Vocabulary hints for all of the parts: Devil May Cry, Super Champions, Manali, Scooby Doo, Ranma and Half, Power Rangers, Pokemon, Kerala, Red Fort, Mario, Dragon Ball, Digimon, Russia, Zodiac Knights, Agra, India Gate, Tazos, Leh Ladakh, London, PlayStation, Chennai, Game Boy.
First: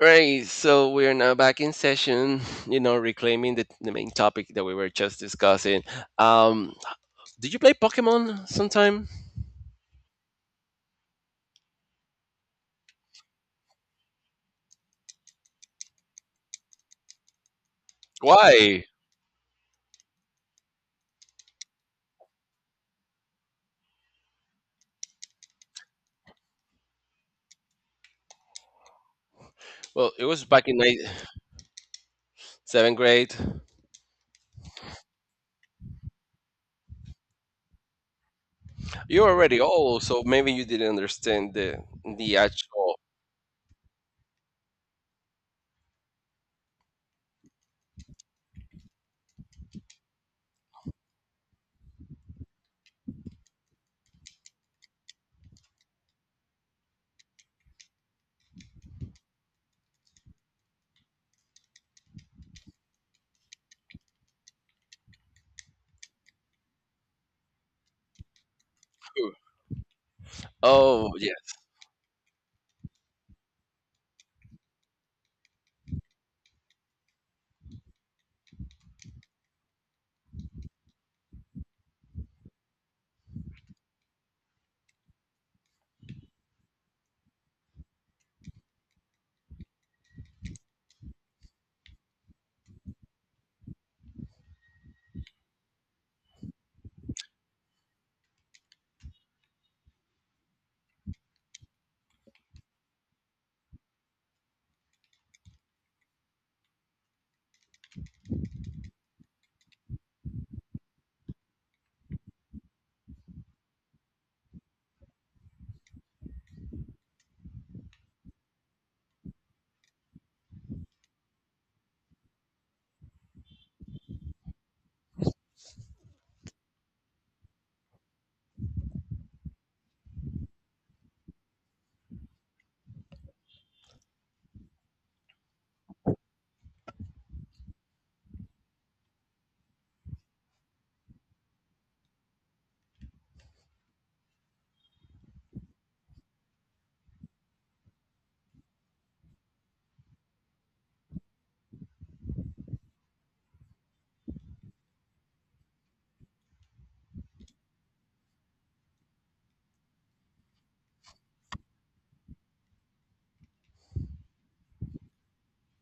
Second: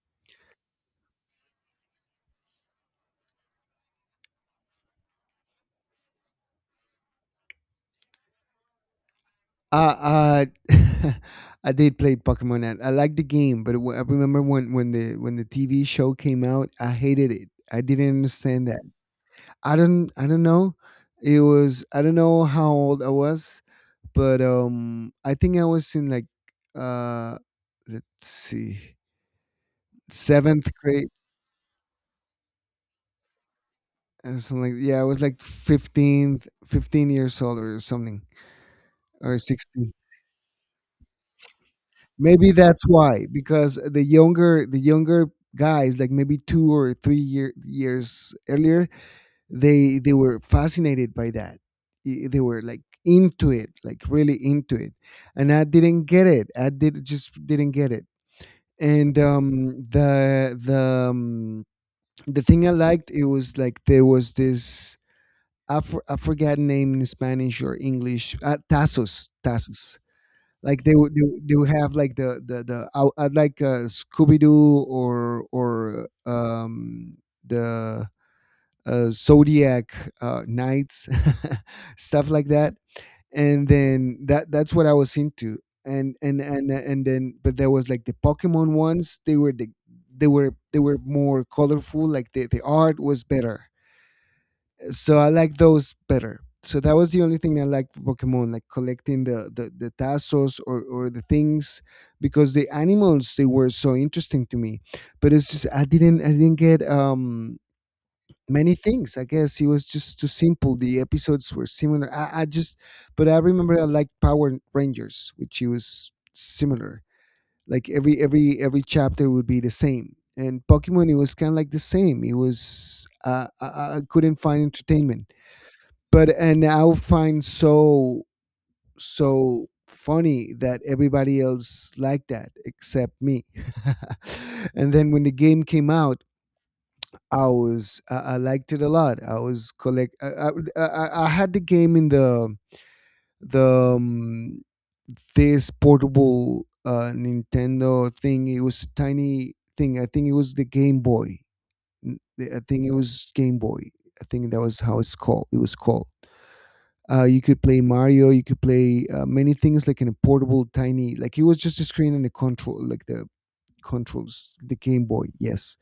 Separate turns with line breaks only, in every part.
Right, so we are now back in session, reclaiming the main topic that we were just discussing. Um, did you play Pokemon sometime?
Uh, uh I did play Pokemon. I liked the game, but I remember when the TV show came out, I hated it. I didn't understand that.
Why?
I don't know. It was I don't know how old I was, but I think I was in like uh let's see.
Well, it was back
7th
in ninth,
grade
seventh grade.
or something like, yeah, I was like 15th, 15 years old or something,
You're
or
already
16.
old, so maybe you didn't understand the
Maybe that's
actual.
why, because the younger guys, like maybe 2 or 3 year, years earlier, they were fascinated by that. They were like into it, like really into it, and I didn't get it. I did just didn't get it. And um, the thing I liked, it was like there was I forgot name in Spanish or English. Tazos, like
Oh, yeah.
they would have like the I, I'd like Scooby Doo, or the Zodiac Knights stuff like that, and then that's what I was into, and then, but there was like the Pokemon ones. They were more colorful. Like the art was better, so I like those better. So that was the only thing I liked for Pokemon, like collecting the tassos, or the things, because the animals, they were so interesting to me. But it's just I didn't get many things. I guess it was just too simple. The episodes were similar. I just But I remember I liked Power Rangers, which it was similar. Like every chapter would be the same. And Pokemon, it was kind of like the same. It was I couldn't find entertainment, but and I find so funny that everybody else liked that except me. And then when the game came out, I liked it a lot. I was collect. I had the game in the this portable Nintendo thing. It was tiny thing. I think it was the Game Boy. I think it was Game Boy. I think that was how it's called. It was called. You could play Mario. You could play many things, like in a portable, tiny. Like it was just a screen and a control, like the controls, the Game Boy. Yes,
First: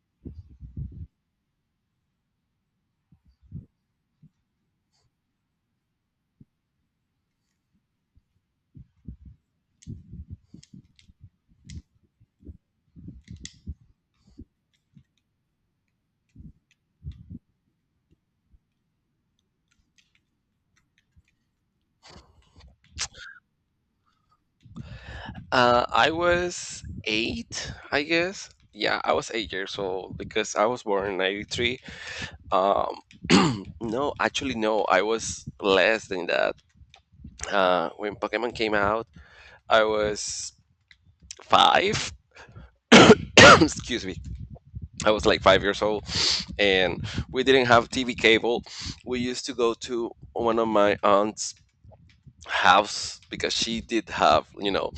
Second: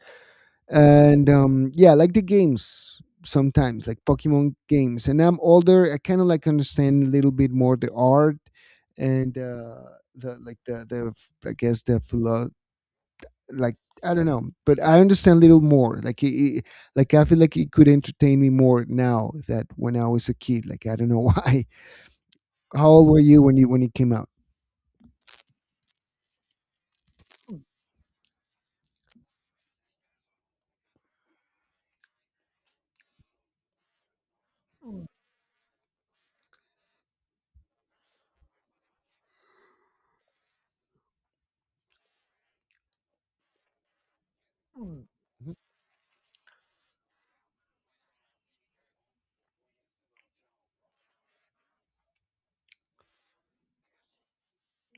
and yeah, like the games sometimes, like Pokemon games. And I'm older. I kind of, like, understand a little bit more the art, and the like the I guess, the philo- like I don't know, but I understand a little more. Like like I feel like it could entertain me more now that when I was a kid. Like, I don't know why. How old were you when it came out?
I was eight, I guess. Yeah, I was 8 years old because I was born in '93. Um, no, actually, no, I was less than that. When Pokemon came out, I was five. Excuse me. I was like
Mhm.
5 years old, and we didn't have TV cable. We used to go to one of my aunt's house because she did have, you know,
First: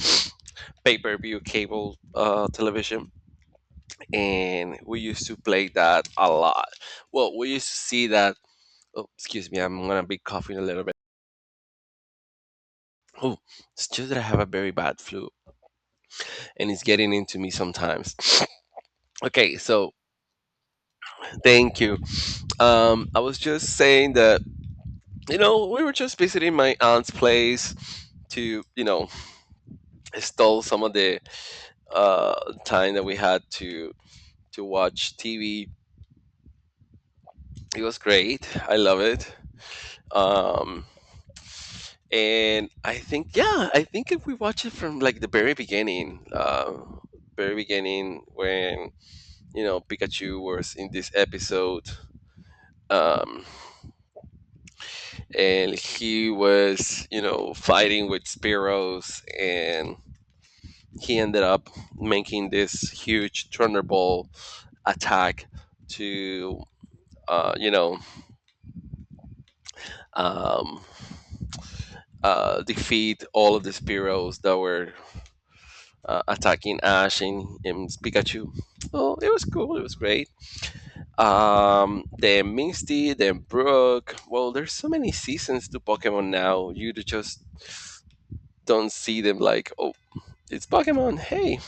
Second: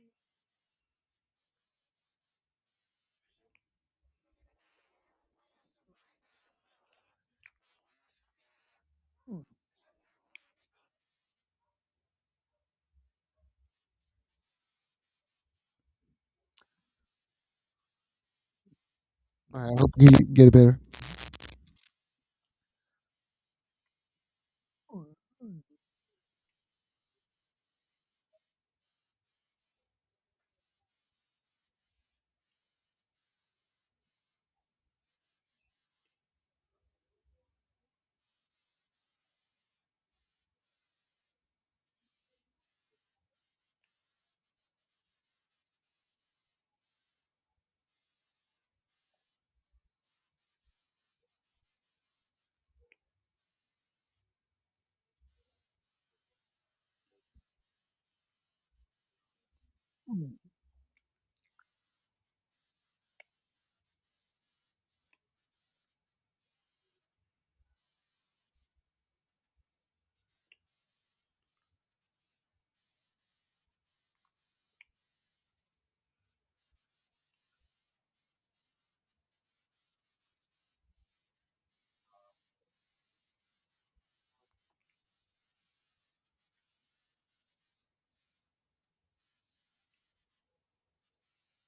pay per view cable television, and we used to play that a lot. Well, we used to see that. Oh, excuse me, I'm gonna be coughing a little bit. Oh, it's just that I have a very bad flu, and it's getting into me sometimes. Okay,
I
so
hope you get it better.
thank you. I was just saying that, you know, we were just visiting my aunt's place to, you know, stall some of the time that we had to watch TV. It was great. I love it. Um, and I think, yeah, I think if we watch it from like the very beginning, very beginning, when, you know, Pikachu was in this episode, um, and he was, you know, fighting with Spearows, and he ended up making this huge Thunderbolt attack to uh, you know um, defeat all of the Spearows that were attacking Ash and Pikachu. Oh, it was cool. It was great. Then Misty, then Brooke. Well, there's so many seasons to Pokemon now. You just don't see them like, oh, it's Pokemon. Hey.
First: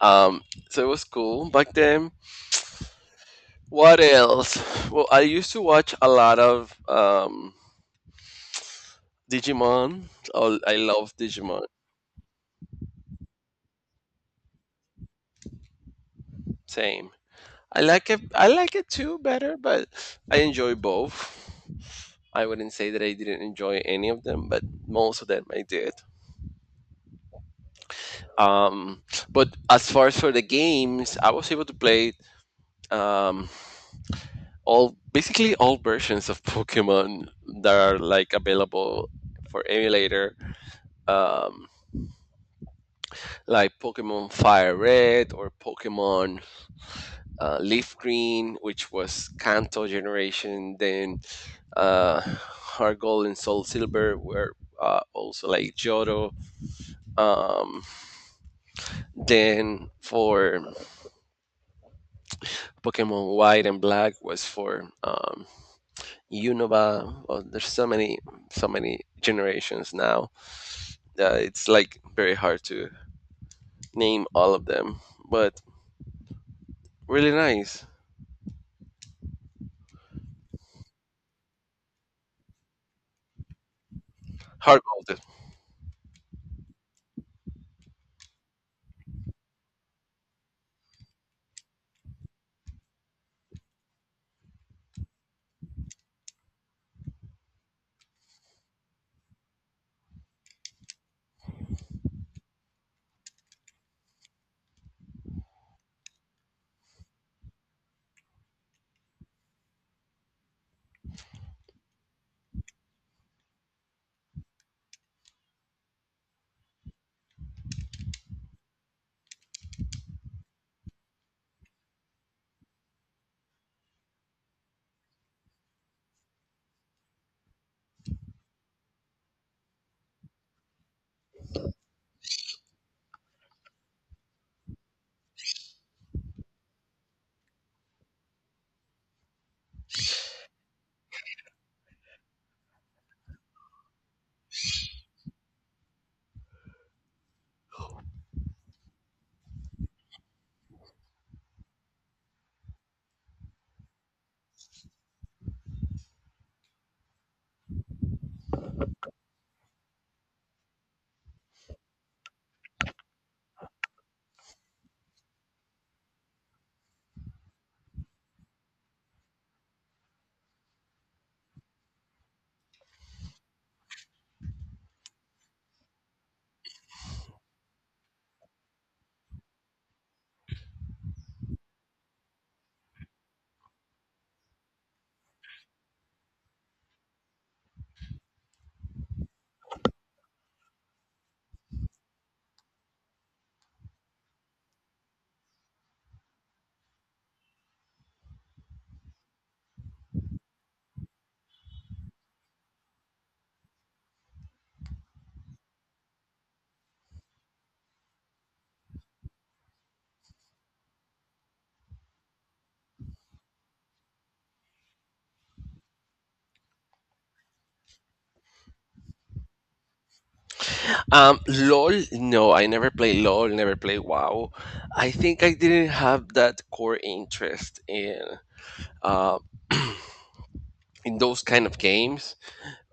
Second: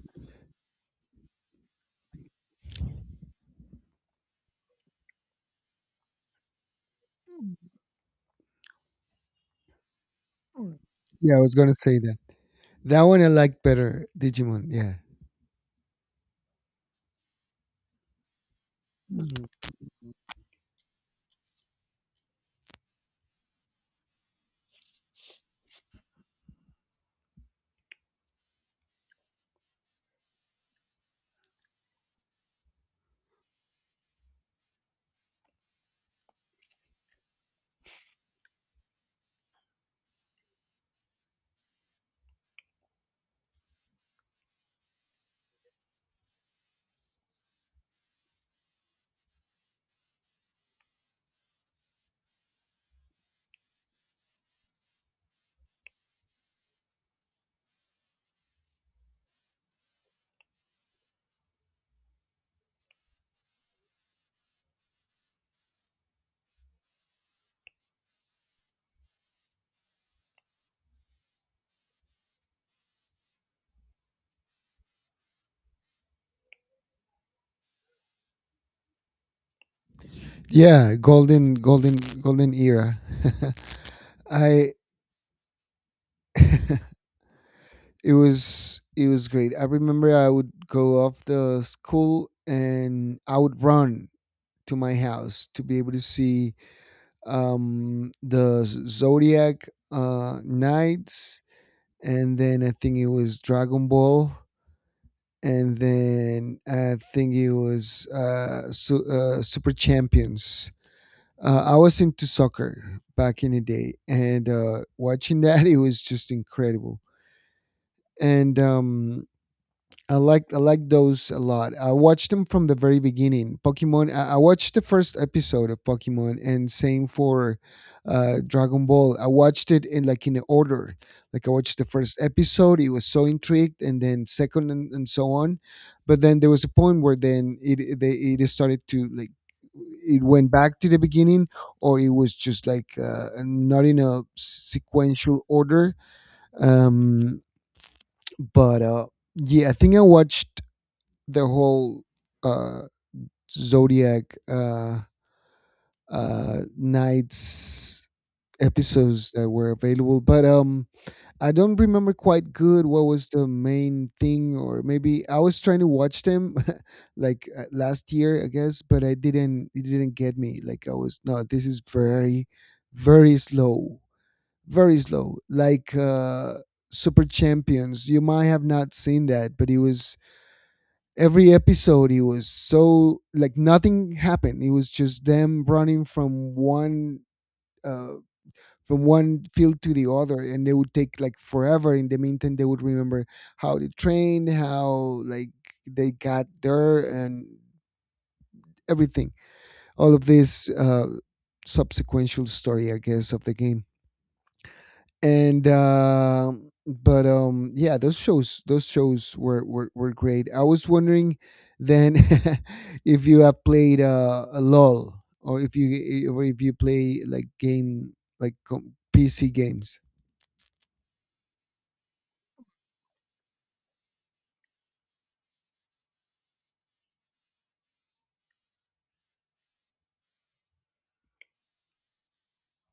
Um, so it was cool back then. What else? Well, I used to watch a lot of Digimon. Oh, I love
Yeah, I was
Digimon.
gonna say that. That one I liked better, Digimon. Yeah.
Same. I like it. I like it too
Mhm.
better, but I enjoy both. I wouldn't say that I didn't enjoy any of them, but most of them I did. Um, but as far as for the games, I was able to play um, all, basically all versions of Pokemon that are like available for emulator, um, like Pokemon Fire Red or Pokemon Leaf Green, which was Kanto generation. Then Heart Gold and Soul Silver were also like Johto. Um, Then for Pokemon White and Black was for Unova. Well, there's so many, so many generations now that it's like very hard to name all of them, but really nice.
Yeah, golden, golden, golden era. I
Hard mode.
It was great. I remember I would go off the school and I would run to my house to be able to see the Zodiac Knights, and then I think it was Dragon Ball. And then I think it was Super Champions. I was into soccer back in the day, and watching that, it was just incredible. And I like those a lot. I watched them from the very beginning. Pokemon. I watched the first episode of Pokemon, and same for Dragon Ball. I watched it in, like, in order. Like, I watched the first episode. It was so intrigued, and then second, and so on. But then there was a point where then it they it started to like it went back to the beginning, or it was just like, not in a sequential order. Um, but, yeah, I think I watched the whole uh, Zodiac Nights episodes that were available. But I don't remember quite good what was the main thing, or maybe I was trying to watch them like, last year, I guess, but I didn't. It didn't get me. Like, I was no, this is very, very slow, very slow. Like, Super Champions, you might have not seen that, but it was every episode it was so, like, nothing happened, it was just them running uh from one field to the other, and they would take like forever. In the meantime, they would remember how they trained, how like they got there and everything, all of this subsequential story, I guess, of the game, and but yeah, those shows were great. I was wondering then, if you have played a lol, or if you play, like, PC games.
LOL, no, I never play LOL, never play WoW. I think I didn't have that core interest uh, in those kind of games.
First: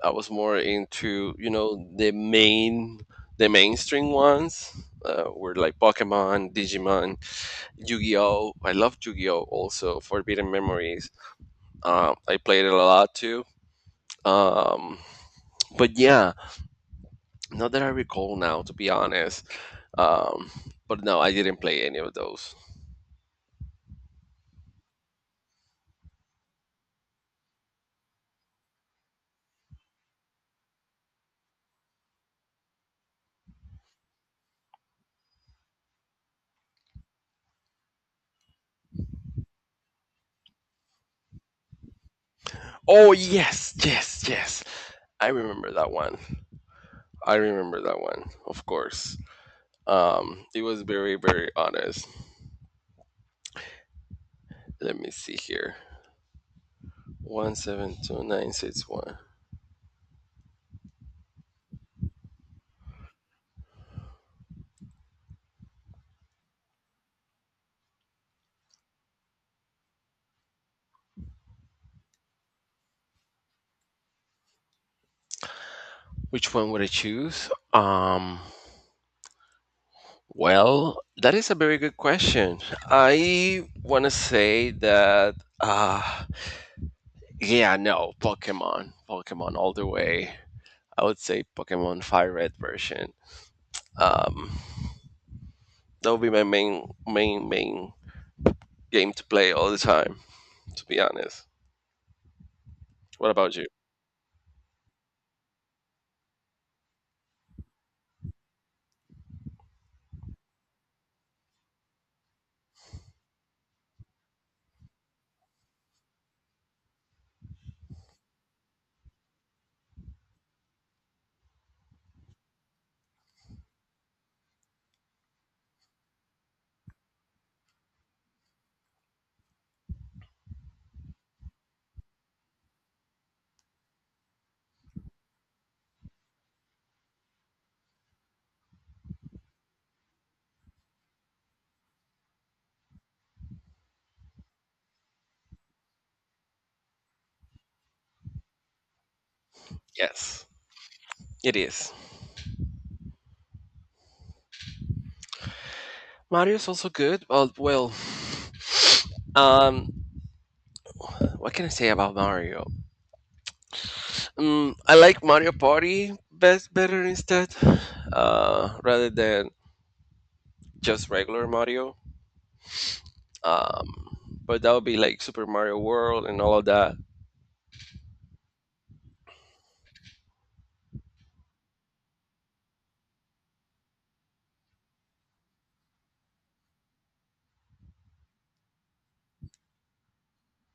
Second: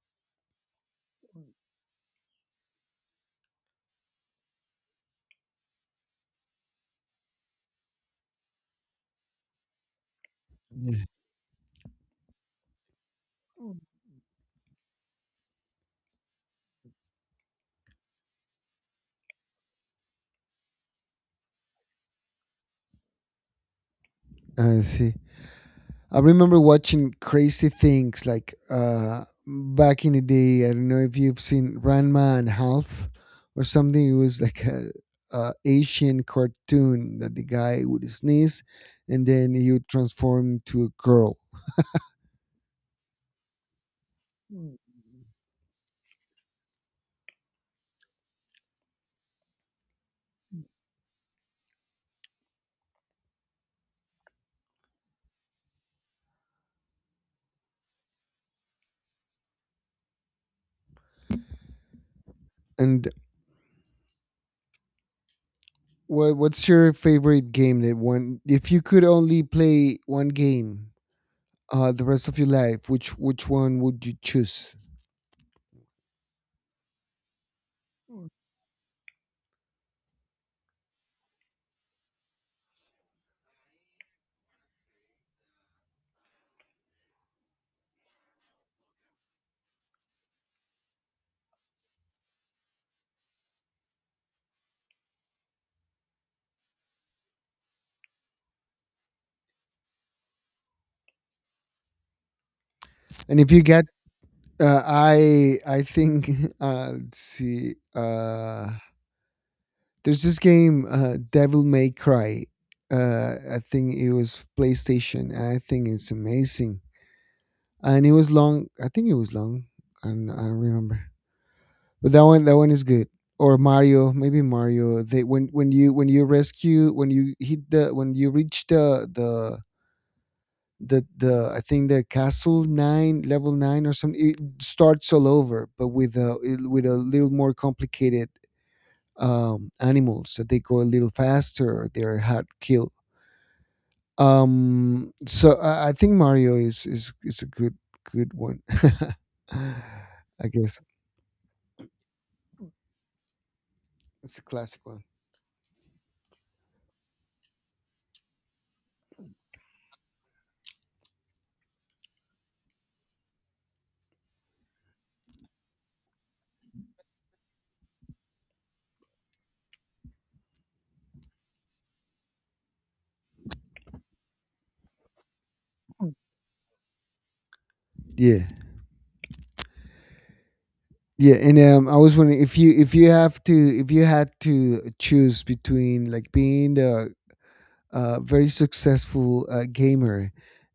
I was more into, you know, the main, the mainstream ones, were like Pokemon, Digimon, Yu-Gi-Oh. I love Yu-Gi-Oh also. Forbidden
Yeah.
Memories. I played it a lot too. Um, but yeah, not that I recall now, to be honest. Um, but no, I didn't play any of those.
I see. I remember watching crazy things, like, back in the day. I don't know if you've seen Ranma and Half or something. It was like a Asian cartoon that the guy would sneeze and then he would transform into a girl.
Oh yes, yes, yes. I remember that one. I remember that one, of course. It was very, very honest. Let me see here. 172961.
And what's your favorite game, that one, if you could only play one game the rest of your life, which one would you choose?
Which one would I choose? Well, that is a very good question. I want to say that, uh, yeah, no, Pokemon, Pokemon all the way. I would say Pokemon Fire Red version. Um, that would be my main, main, main game to play all the time. To be honest. What
And if
about
you
you?
got I think let's see. There's this game, Devil May Cry. I think it was PlayStation. And I think it's amazing, and it was long. I think it was long. I don't remember, but that one is good. Or Mario, maybe Mario. They when you reach the I think the castle nine level nine or something, it starts all over, but with a, little more complicated animals that they go a little faster, they're hard to kill. So, I think Mario is a good one.
Yes,
I guess
it is.
it's a classic one.
Mario's also good, but well, um, what can I say about Mario? Mm, I like Mario Party best better instead, rather than just regular Mario. Um, but that would be like Super Mario World and all of that.
Yeah, yeah. And I was wondering if you have to if you had to choose between, like, being the very successful gamer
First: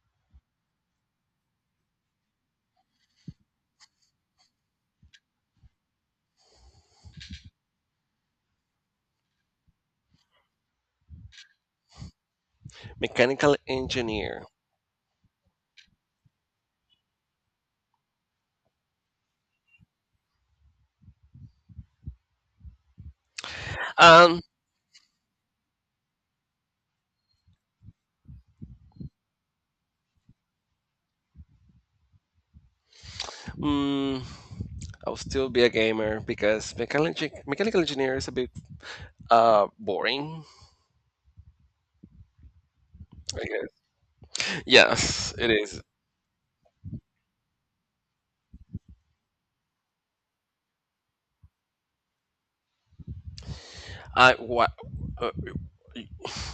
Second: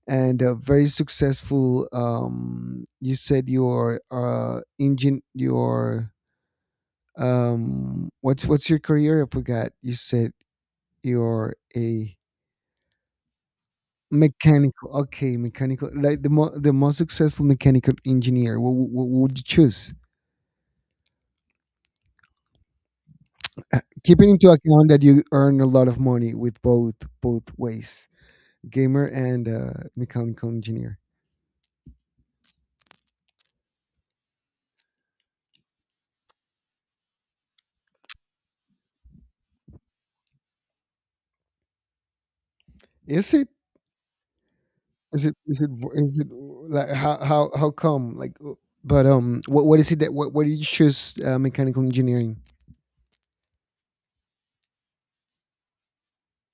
and a very successful you said your engine your what's your career? I forgot, you said you're a
Mechanical engineer.
mechanical. Okay, mechanical, like the most successful mechanical engineer. What would you choose? Keeping
Um,
into account that you earn a lot of money with both ways, gamer and, mechanical engineer,
mm, I'll still be a gamer because mechanical engineer is a bit boring.
is
I
it?
guess. Yes, it is.
Is it, like, how come? Like, but what is it that what why did you choose mechanical engineering?
I what? Uh,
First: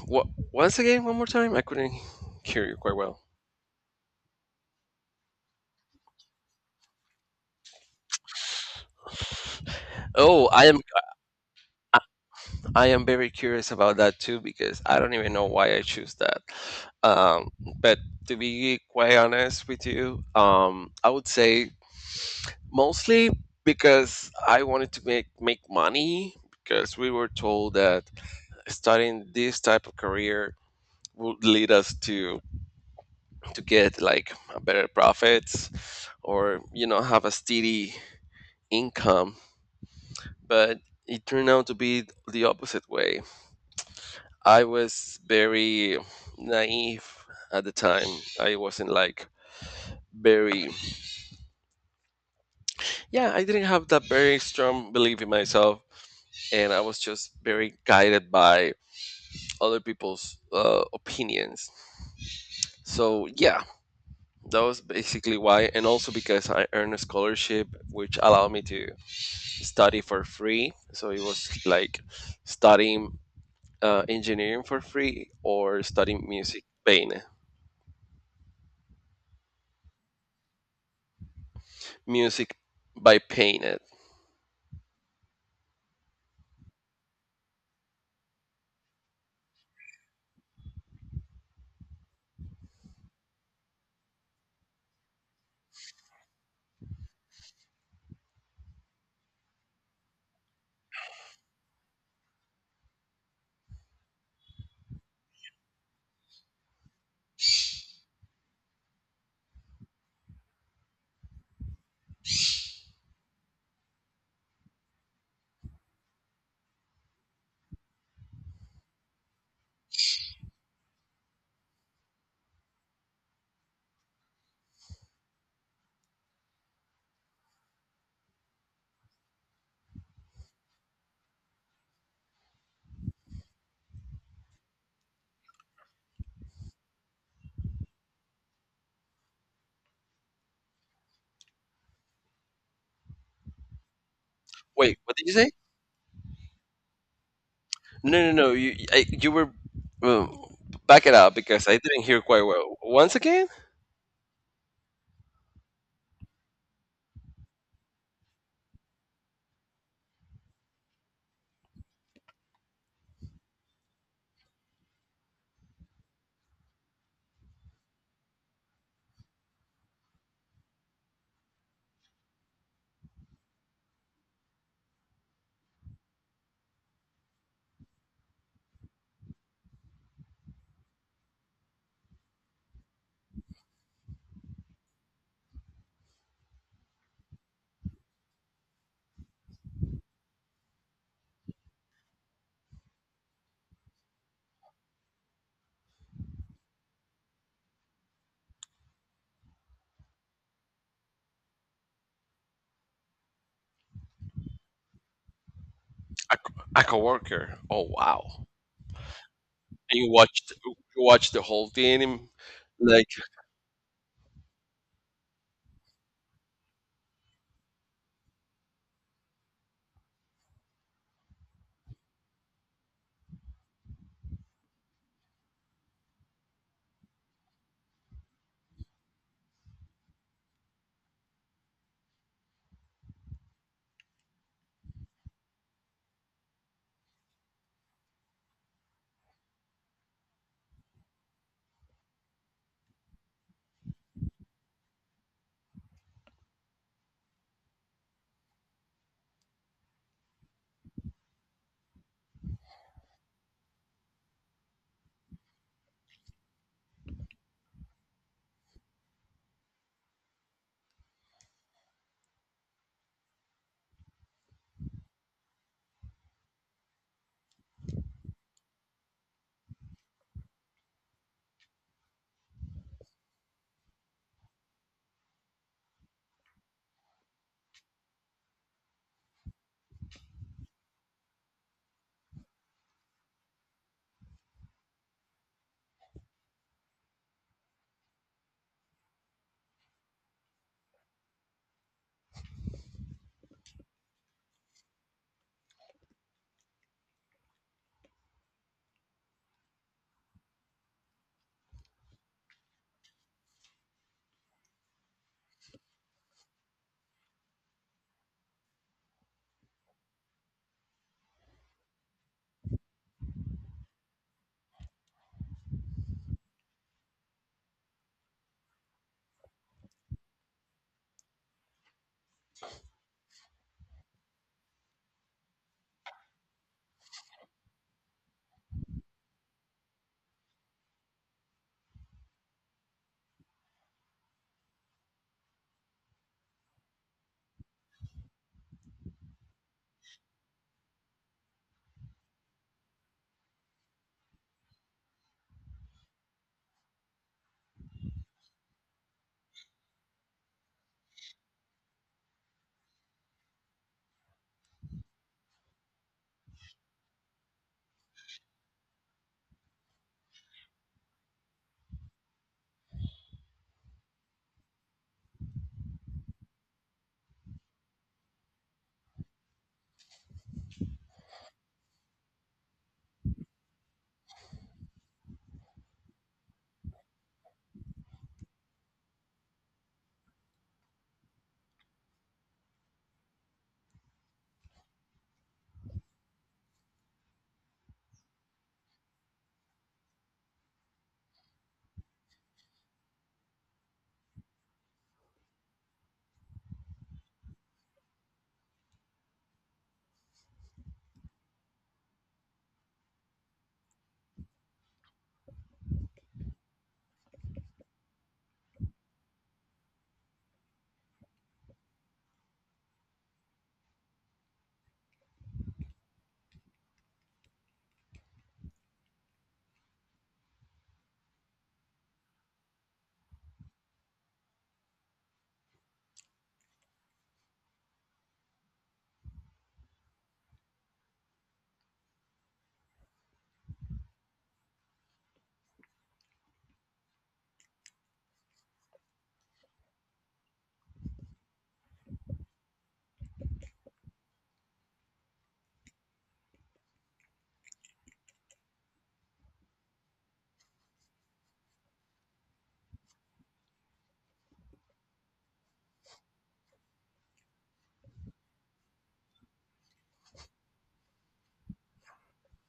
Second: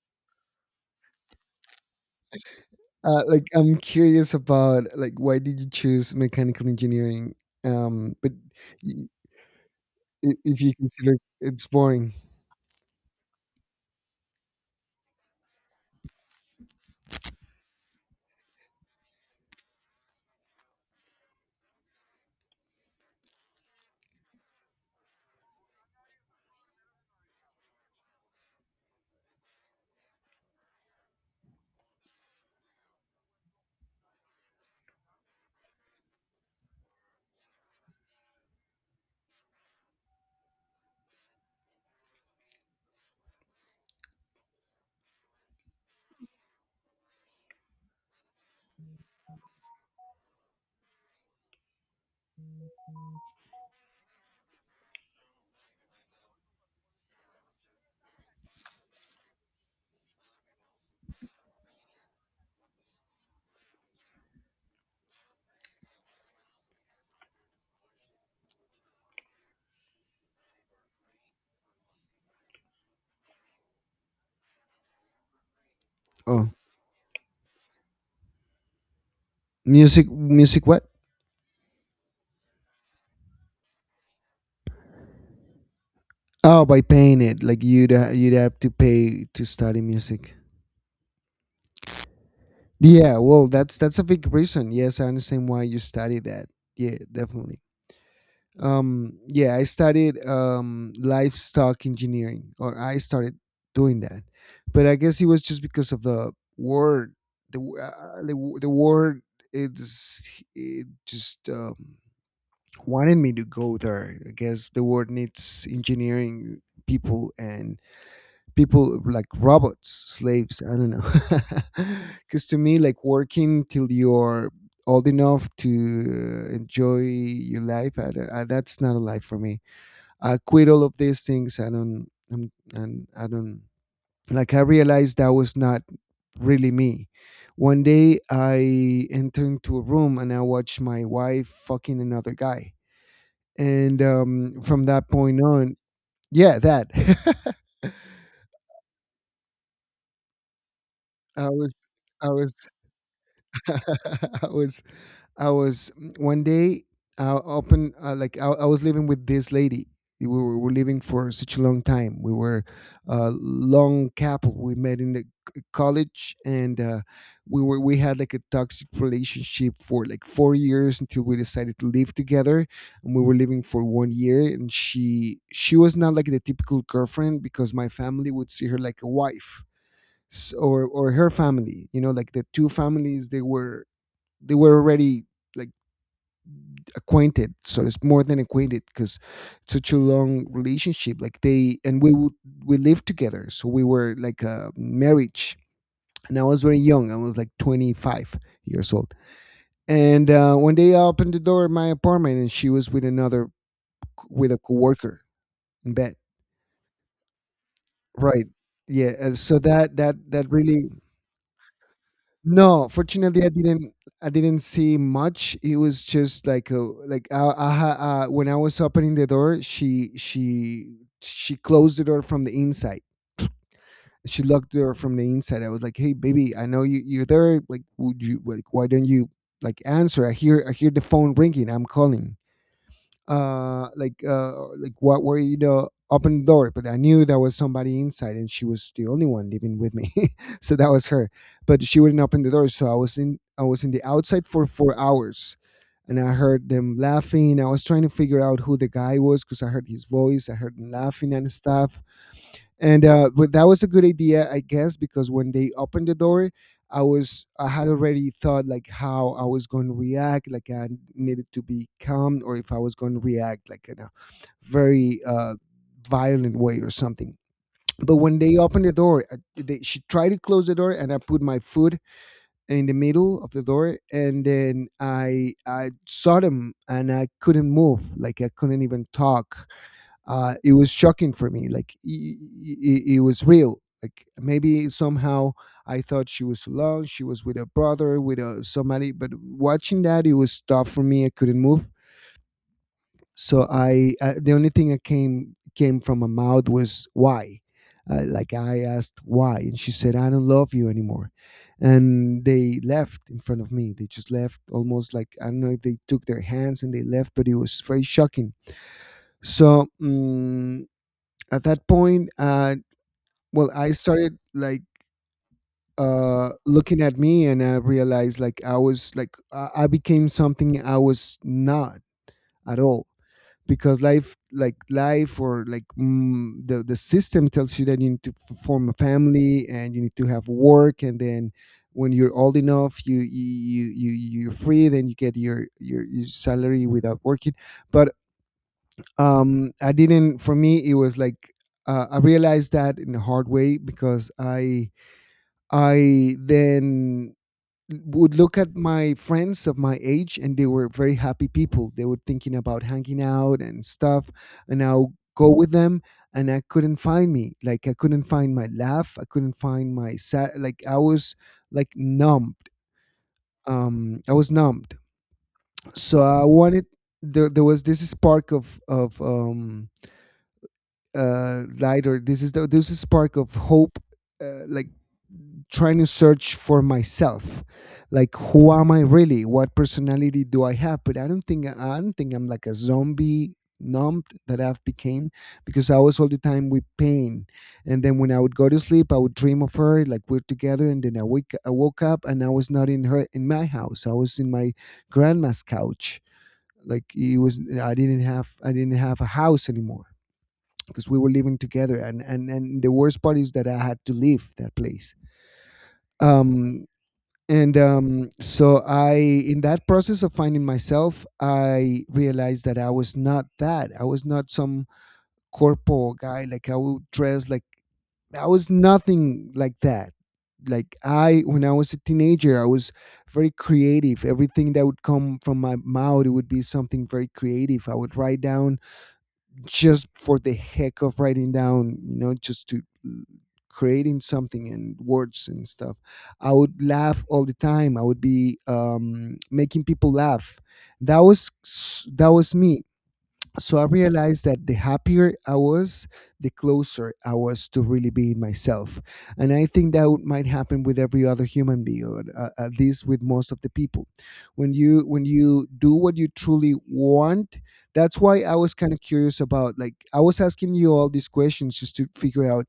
what? Once again, one more time. I couldn't hear you quite well.
Like, I'm curious about, like, why did you choose mechanical engineering? But y-
Oh,
if
I
you
am.
consider it's boring.
I am very curious about that too because I don't even know why I choose that. Um, but to be quite honest with you, I would say mostly because I wanted to make money because we were told that starting this type of career would lead us to get like a better profits or, you know, have a steady income. But it turned out to be the opposite way. I was very naive at the time. I wasn't like very, yeah, I didn't have that very strong belief in myself. And I was just very guided by other people's opinions. So, yeah, that was basically why. And also because I earned a scholarship, which allowed me to study for free. So it was like studying engineering for free or studying
Oh,
music, pain,
music what?
music by pain.
Oh, by paying it, like, you'd have to pay to study music. Yeah, well, that's a big reason. Yes, I understand why you study that. Yeah, definitely. Yeah, I studied livestock engineering, or I started doing that, but I guess it was just because of the word, the word. It just wanted me to go there, I guess. The word needs engineering people, and people like robots, slaves. I don't know. Because, to me, like working till you're old enough to enjoy your life, I, don't- I, that's not a life for me. I quit all of these things. I don't. And I don't like. I realized that was not really me. One day, I entered into a room and I watched my wife fucking another guy. And from
Wait,
that
what did you
point
say?
on, yeah, that.
No, no, no. You were um, back it up
I
because I
was
didn't hear
I
quite
was
well. Once again,
I was One day I opened like I was living with this lady. We were living for such a long time. We were a long couple. We met in the college, and we had, like, a toxic relationship for like 4 years until we decided to live together. And we were living for one year, and she was not like the typical girlfriend, because my family would see her like a wife, or her family, like the two families, they were already, like, acquainted. So it's more than acquainted, because such a long relationship. Like, they, and we lived together, so we were like a marriage. And I was very young, I was like 25 years old. And one day I opened the door of my apartment, and she was with another, with a coworker, in bed.
a, co- a coworker. Oh wow!
Right. Yeah, and so that
And you
that that
watched, you
really.
watched the whole thing. And,
No,
like,
fortunately, I didn't. I didn't see much. It was just when I was opening the door, she closed the door from the inside. She locked the door from the inside. I was like, "Hey, baby, I know you're there. Like, would you like? Why don't you like answer? I hear the phone ringing. I'm calling." What were, open the door. But I knew there was somebody inside, and she was the only one living with me. So that was her, but she wouldn't open the door. So I was in the outside for 4 hours. And I heard them laughing. I was trying to figure out who the guy was, because I heard his voice, I heard him laughing and stuff. And but that was a good idea, I guess, because when they opened the door, I had already thought like how I was going to react, like I needed to be calm, or if I was going to react like in a very violent way or something. But when they opened the door, she tried to close the door, and I put my foot in the middle of the door, and then I saw them, and I couldn't move, like I couldn't even talk. It was shocking for me. Like, it was real. Like, maybe somehow I thought she was alone. She was with her brother, with somebody. But watching that, it was tough for me. I couldn't move. So I the only thing that came from my mouth was why. Like, I asked why, and she said, "I don't love you anymore," and they left in front of me. They just left, almost like, I don't know if they took their hands and they left, but it was very shocking. So at that point, well, I started, like, looking at me, and I realized, like, I became something I was not at all. Because life like life, or like, the system tells you that you need to form a family, and you need to have work, and then when you're old enough, you're free. Then you get your salary without working. But, I didn't. For me it was like, I realized that in a hard way. Because I then would look at my friends of my age, and they were very happy people, they were thinking about hanging out and stuff, and I'll go with them, and I couldn't find me, like I couldn't find my laugh, I couldn't find my sad. Like, I was, like, numbed. I was numbed. So I wanted, there was this spark of light, or this is spark of hope. Like, trying to search for myself. Like, who am I really? What personality do I have? But I don't think I'm like a zombie numb that I've became, because I was all the time with pain. And then when I would go to sleep, I would dream of her, like we're together, and then I woke up, and I was not in my house. I was in my grandma's couch. Like, it was, I didn't have a house anymore, because we were living together, and the worst part is that I had to leave that place. um and so I, in that process of finding myself, I realized that I was not some corpo guy. Like, I would dress like, I was nothing like that. Like, I when I was a teenager, I was very creative. Everything that would come from my mouth, it would be something very creative. I would write down just for the heck of writing down, you know, just to creating something, and words and stuff. I would laugh all the time. I would be, making people laugh. That was me. So I realized that the happier I was, the closer I was to really being myself. And I think that might happen with every other human being, or at least with most of the people. When you do what you truly want, that's why I was kind of curious about. Like, I was asking you all these questions just to figure out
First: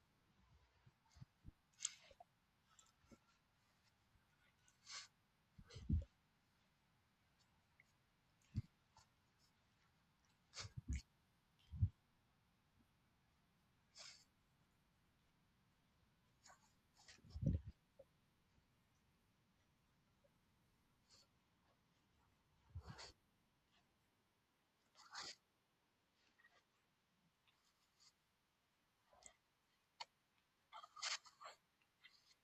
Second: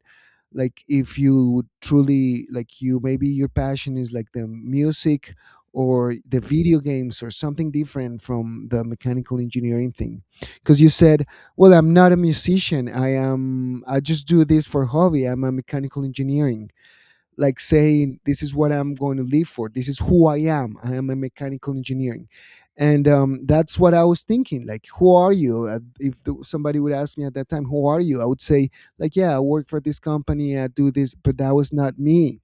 like if you truly like, you, maybe your passion is like the music, or the video games, or something different from the mechanical engineering thing. Because you said, well, I'm not a musician, I am, I just do this for hobby, I'm a mechanical engineering. Like, saying, this is what I'm going to live for, this is who I am, I am a mechanical engineering. And, that's what I was thinking, like, who are you? If the, Somebody would ask me at that time, "Who are you?" I would say, like, yeah, I work for this company, I do this, but that was not me.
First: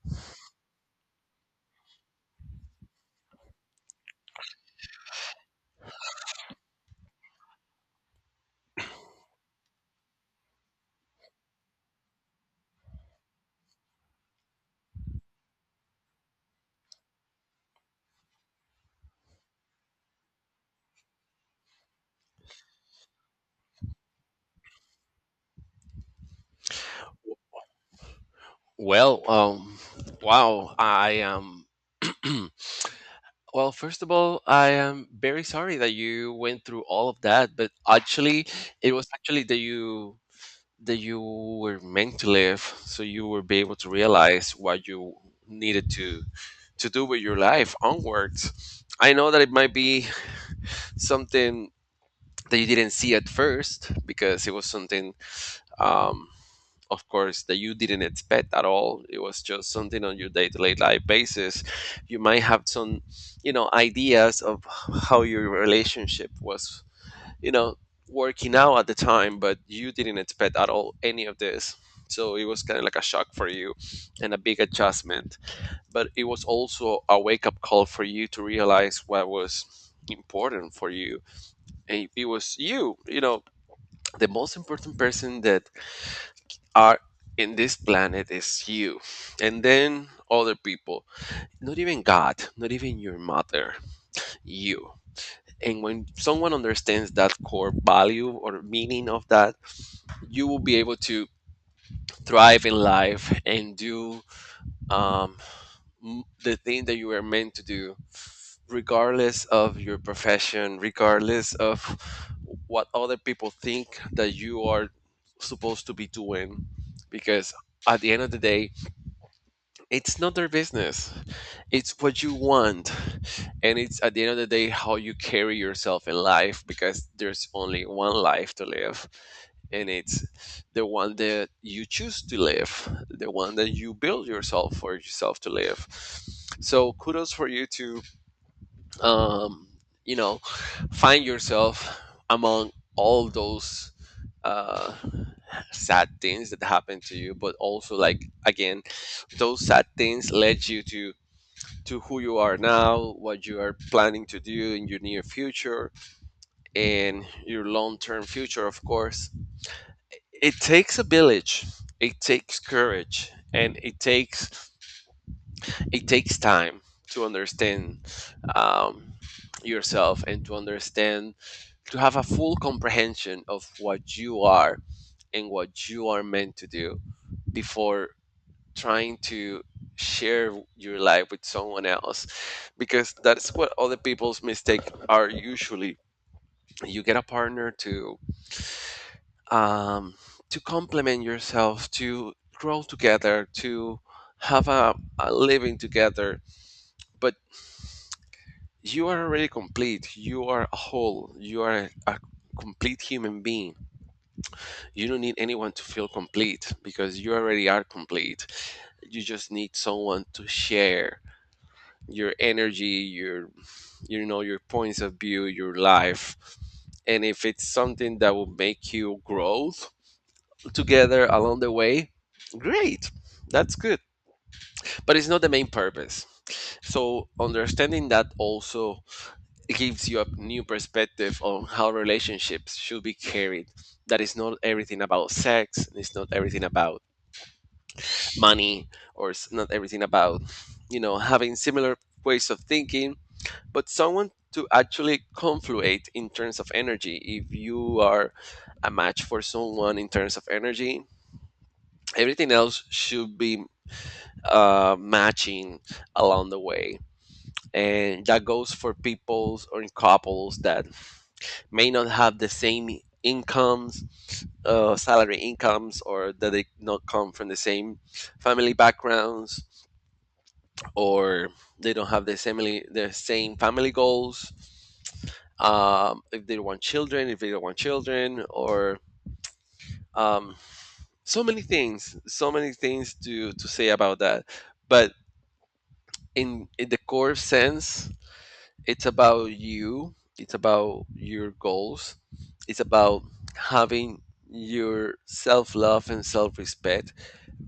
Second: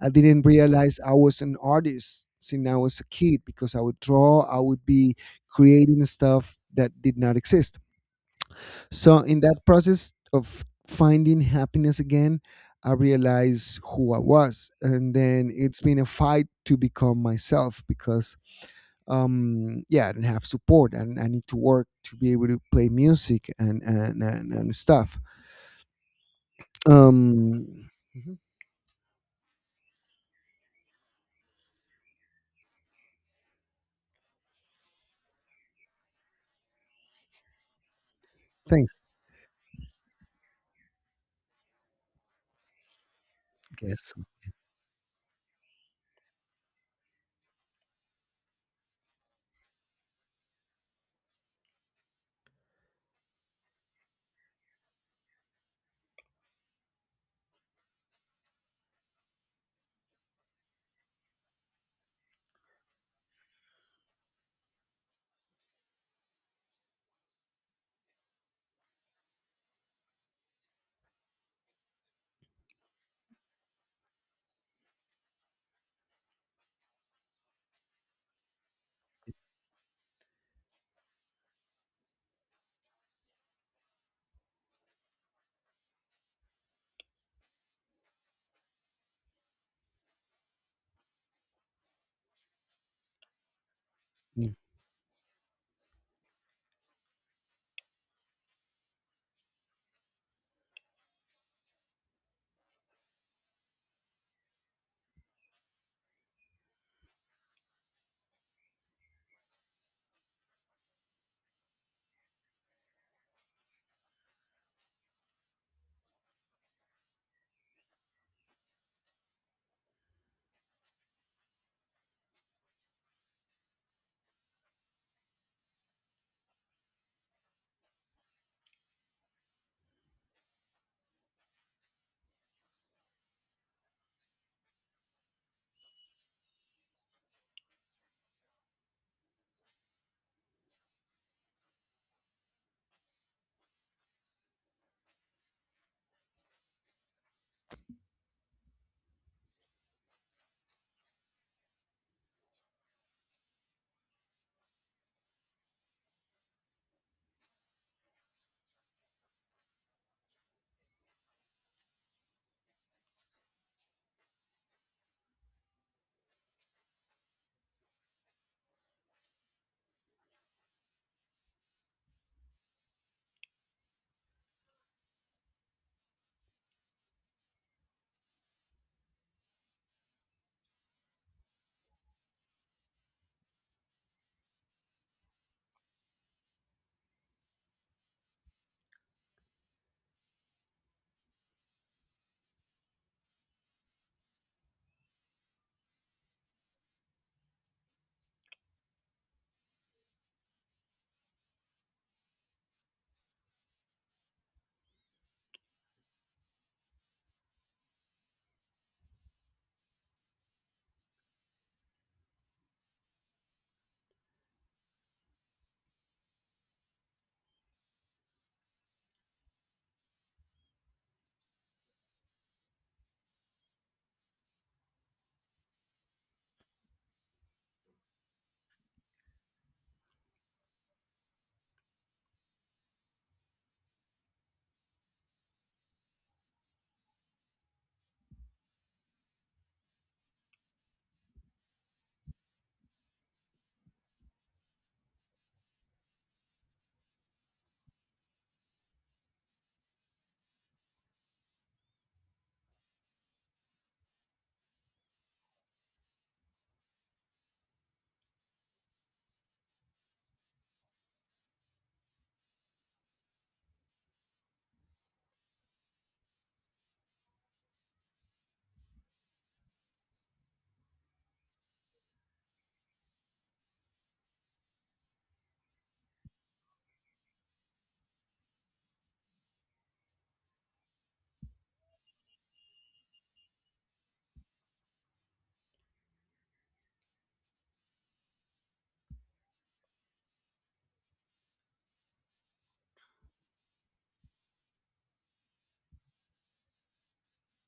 I didn't realize I was an artist since I was a kid, because I would draw, I would be creating stuff that did not exist. So in that process of finding happiness again, I realized who I was, and then it's been a fight to become myself because, yeah, I didn't have support, and I need to work to be able to play music and stuff. Um, mhm.
well, wow. I am. Well, first of all, I am very sorry that you went through all of that. But actually, it
Thanks.
was actually that you, that you were meant to live so you will be able to
Yes.
realize what you needed to do with your life onwards. I know that it might be something that you didn't see at first because it was something, um of course, that you didn't expect at all. It was just something on your day-to-day life basis. You might have some, you know, ideas of how your relationship was, you know, working out at the time, but you didn't expect at all any of this. So it was kind of like a shock for you and a big adjustment. But it was also a wake up call for you to realize what was important for you. And it was you, you know, the most important person that are in this planet is you, and then other people. Not even god, not even your mother. You. And when someone understands that core value or meaning of that, you will be able to thrive in life and do um, the thing that you were meant to do, regardless of your profession, regardless of what other people think that you are supposed to be doing. Because at the end of the day, it's not their business, it's what you want. And it's at the end of the day how you carry yourself in life, because there's only one life to live, and it's the one that you choose to live, the one that you build yourself for yourself to live. So kudos for you to, um, you know, find yourself among all those uh, sad things that happen to you, but also, like, again, those sad things led you to who you are now, what you are planning to do in your near future, and your long term future, of course. It takes a village, it takes courage, and it takes time to understand, um, yourself, and to understand, to have a full comprehension of what you are and what you are meant to do before trying to share your life with someone else, because that's what other people's mistakes are usually. You get a partner um to complement yourself, to grow together, to have a living together. But you are already complete. You are a whole, you are a complete human being. You don't need anyone to feel complete because you already are complete. You just need someone to share your energy, your, you know, your points of view, your life. And if it's something that will make you grow together along the way, great, that's good. But it's not the main purpose. So understanding that also gives you a new perspective on how relationships should be carried. That is not everything about sex, it's not everything about money, or it's not everything about, you know, having similar ways of thinking, but someone to actually confluate in terms of energy. If you are a match for someone in terms of energy, everything else should be matching along the way. And that goes for peoples or in couples that may not have the same incomes, salary incomes, or that they not come from the same family backgrounds, or they don't have the same family goals. If they want children, if they don't want children, or um, so many things to say about that. But in the core sense, it's about you. It's about your goals. It's about having your self love and self respect.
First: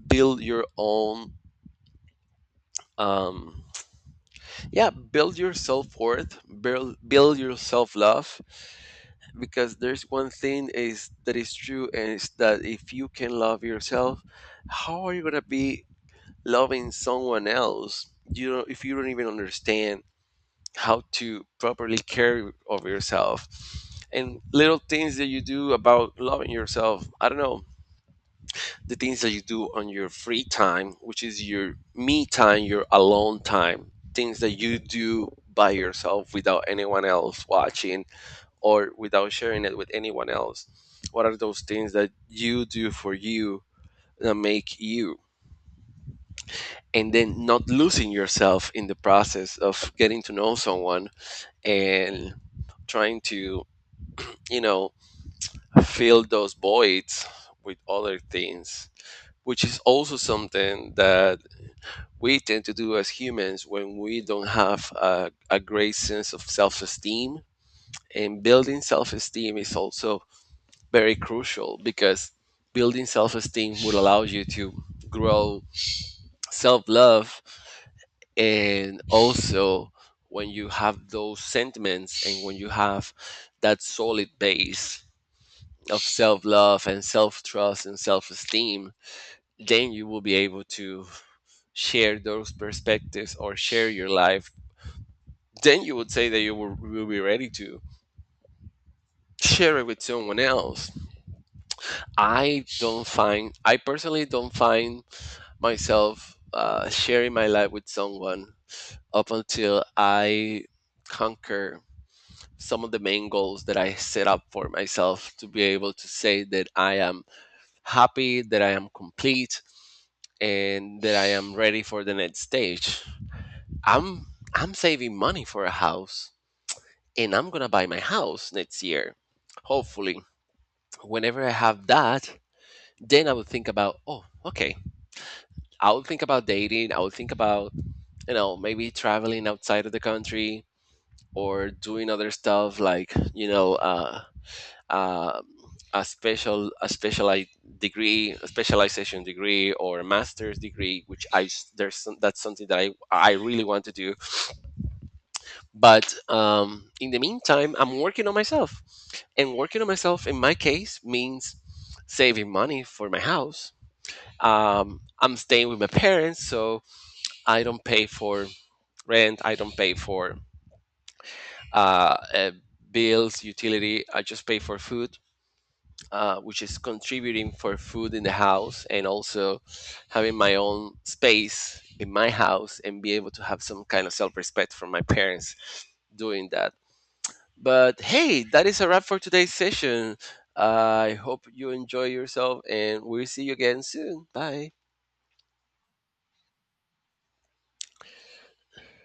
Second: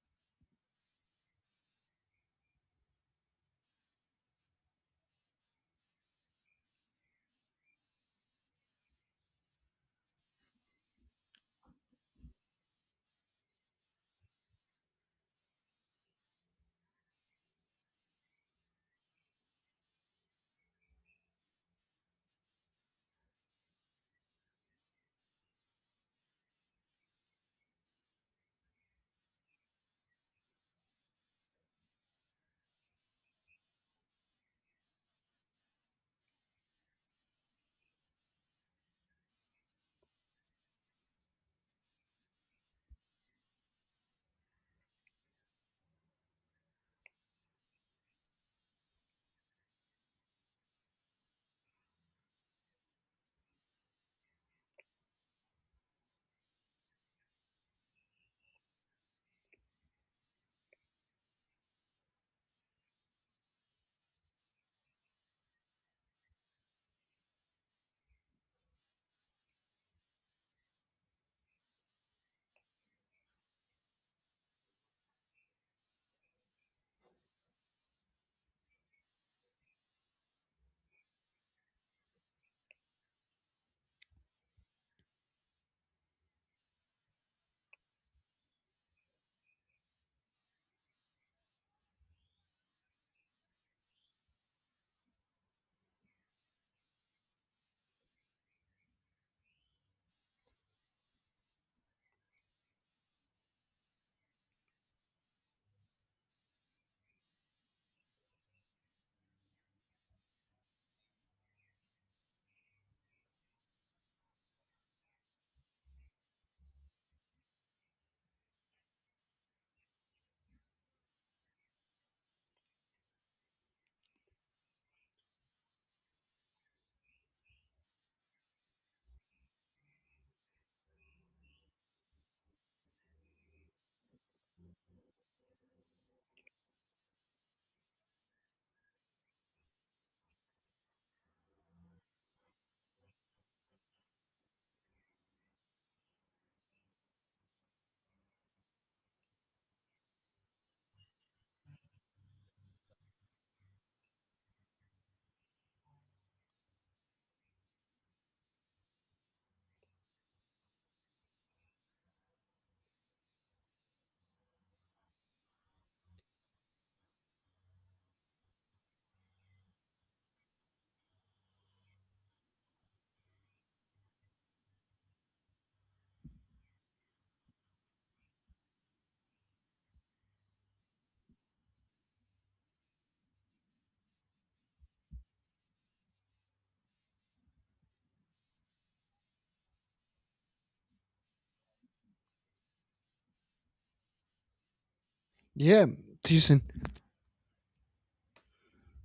Build your own. Um, yeah, build your self-worth, build your self-love, because there's one thing is that is true, and it's that if you can love yourself, how are you going to be loving someone else? You know, if you don't even understand how to properly care of yourself. And little things that you do about loving yourself, I don't know, the things that you do on your free time, which is your me time, your alone time, things that you do by yourself without anyone else watching or without sharing it with anyone else. What are those things that you do for you that make you? And then not losing yourself in the process of getting to know someone and trying to, you know, fill those voids with other things, which is also something that we tend to do as humans when we don't have a great sense of self esteem. And building self esteem is also very crucial because building self esteem will allow you to grow self love. And also, when you have those sentiments and when you have that solid base of self love and self trust and self esteem, then you will be able to share those perspectives or share your life. Then you would say that you will be ready to share it with someone else. I don't find, I personally don't find myself sharing my life with someone up until I conquer some of the main goals that I set up for myself to be able to say that I am happy, that I am complete, and that I am ready for the next stage. I'm I'm saving money for a house, and I'm gonna buy my house next year, hopefully. Whenever I have that, then I would think about, oh, okay, I would think about dating. I would think about, you know, maybe traveling outside of the country or doing other stuff like, you know, uh, a specialized degree, a specialization degree or a master's degree, which there's some, that's something that I really want to do. But in the meantime, I'm working on myself, and working on myself in my case means saving money for my house. I'm staying with my parents, so I don't pay for rent. I don't pay for uh, uh, bills, utility. I just pay for food, which is contributing for food in the house, and also having my own space in my house and be able to have some kind of self-respect from my parents doing that. But hey, that is a wrap for today's session. I hope you enjoy yourself and we'll see you again soon. Bye.
Yeah, see you soon.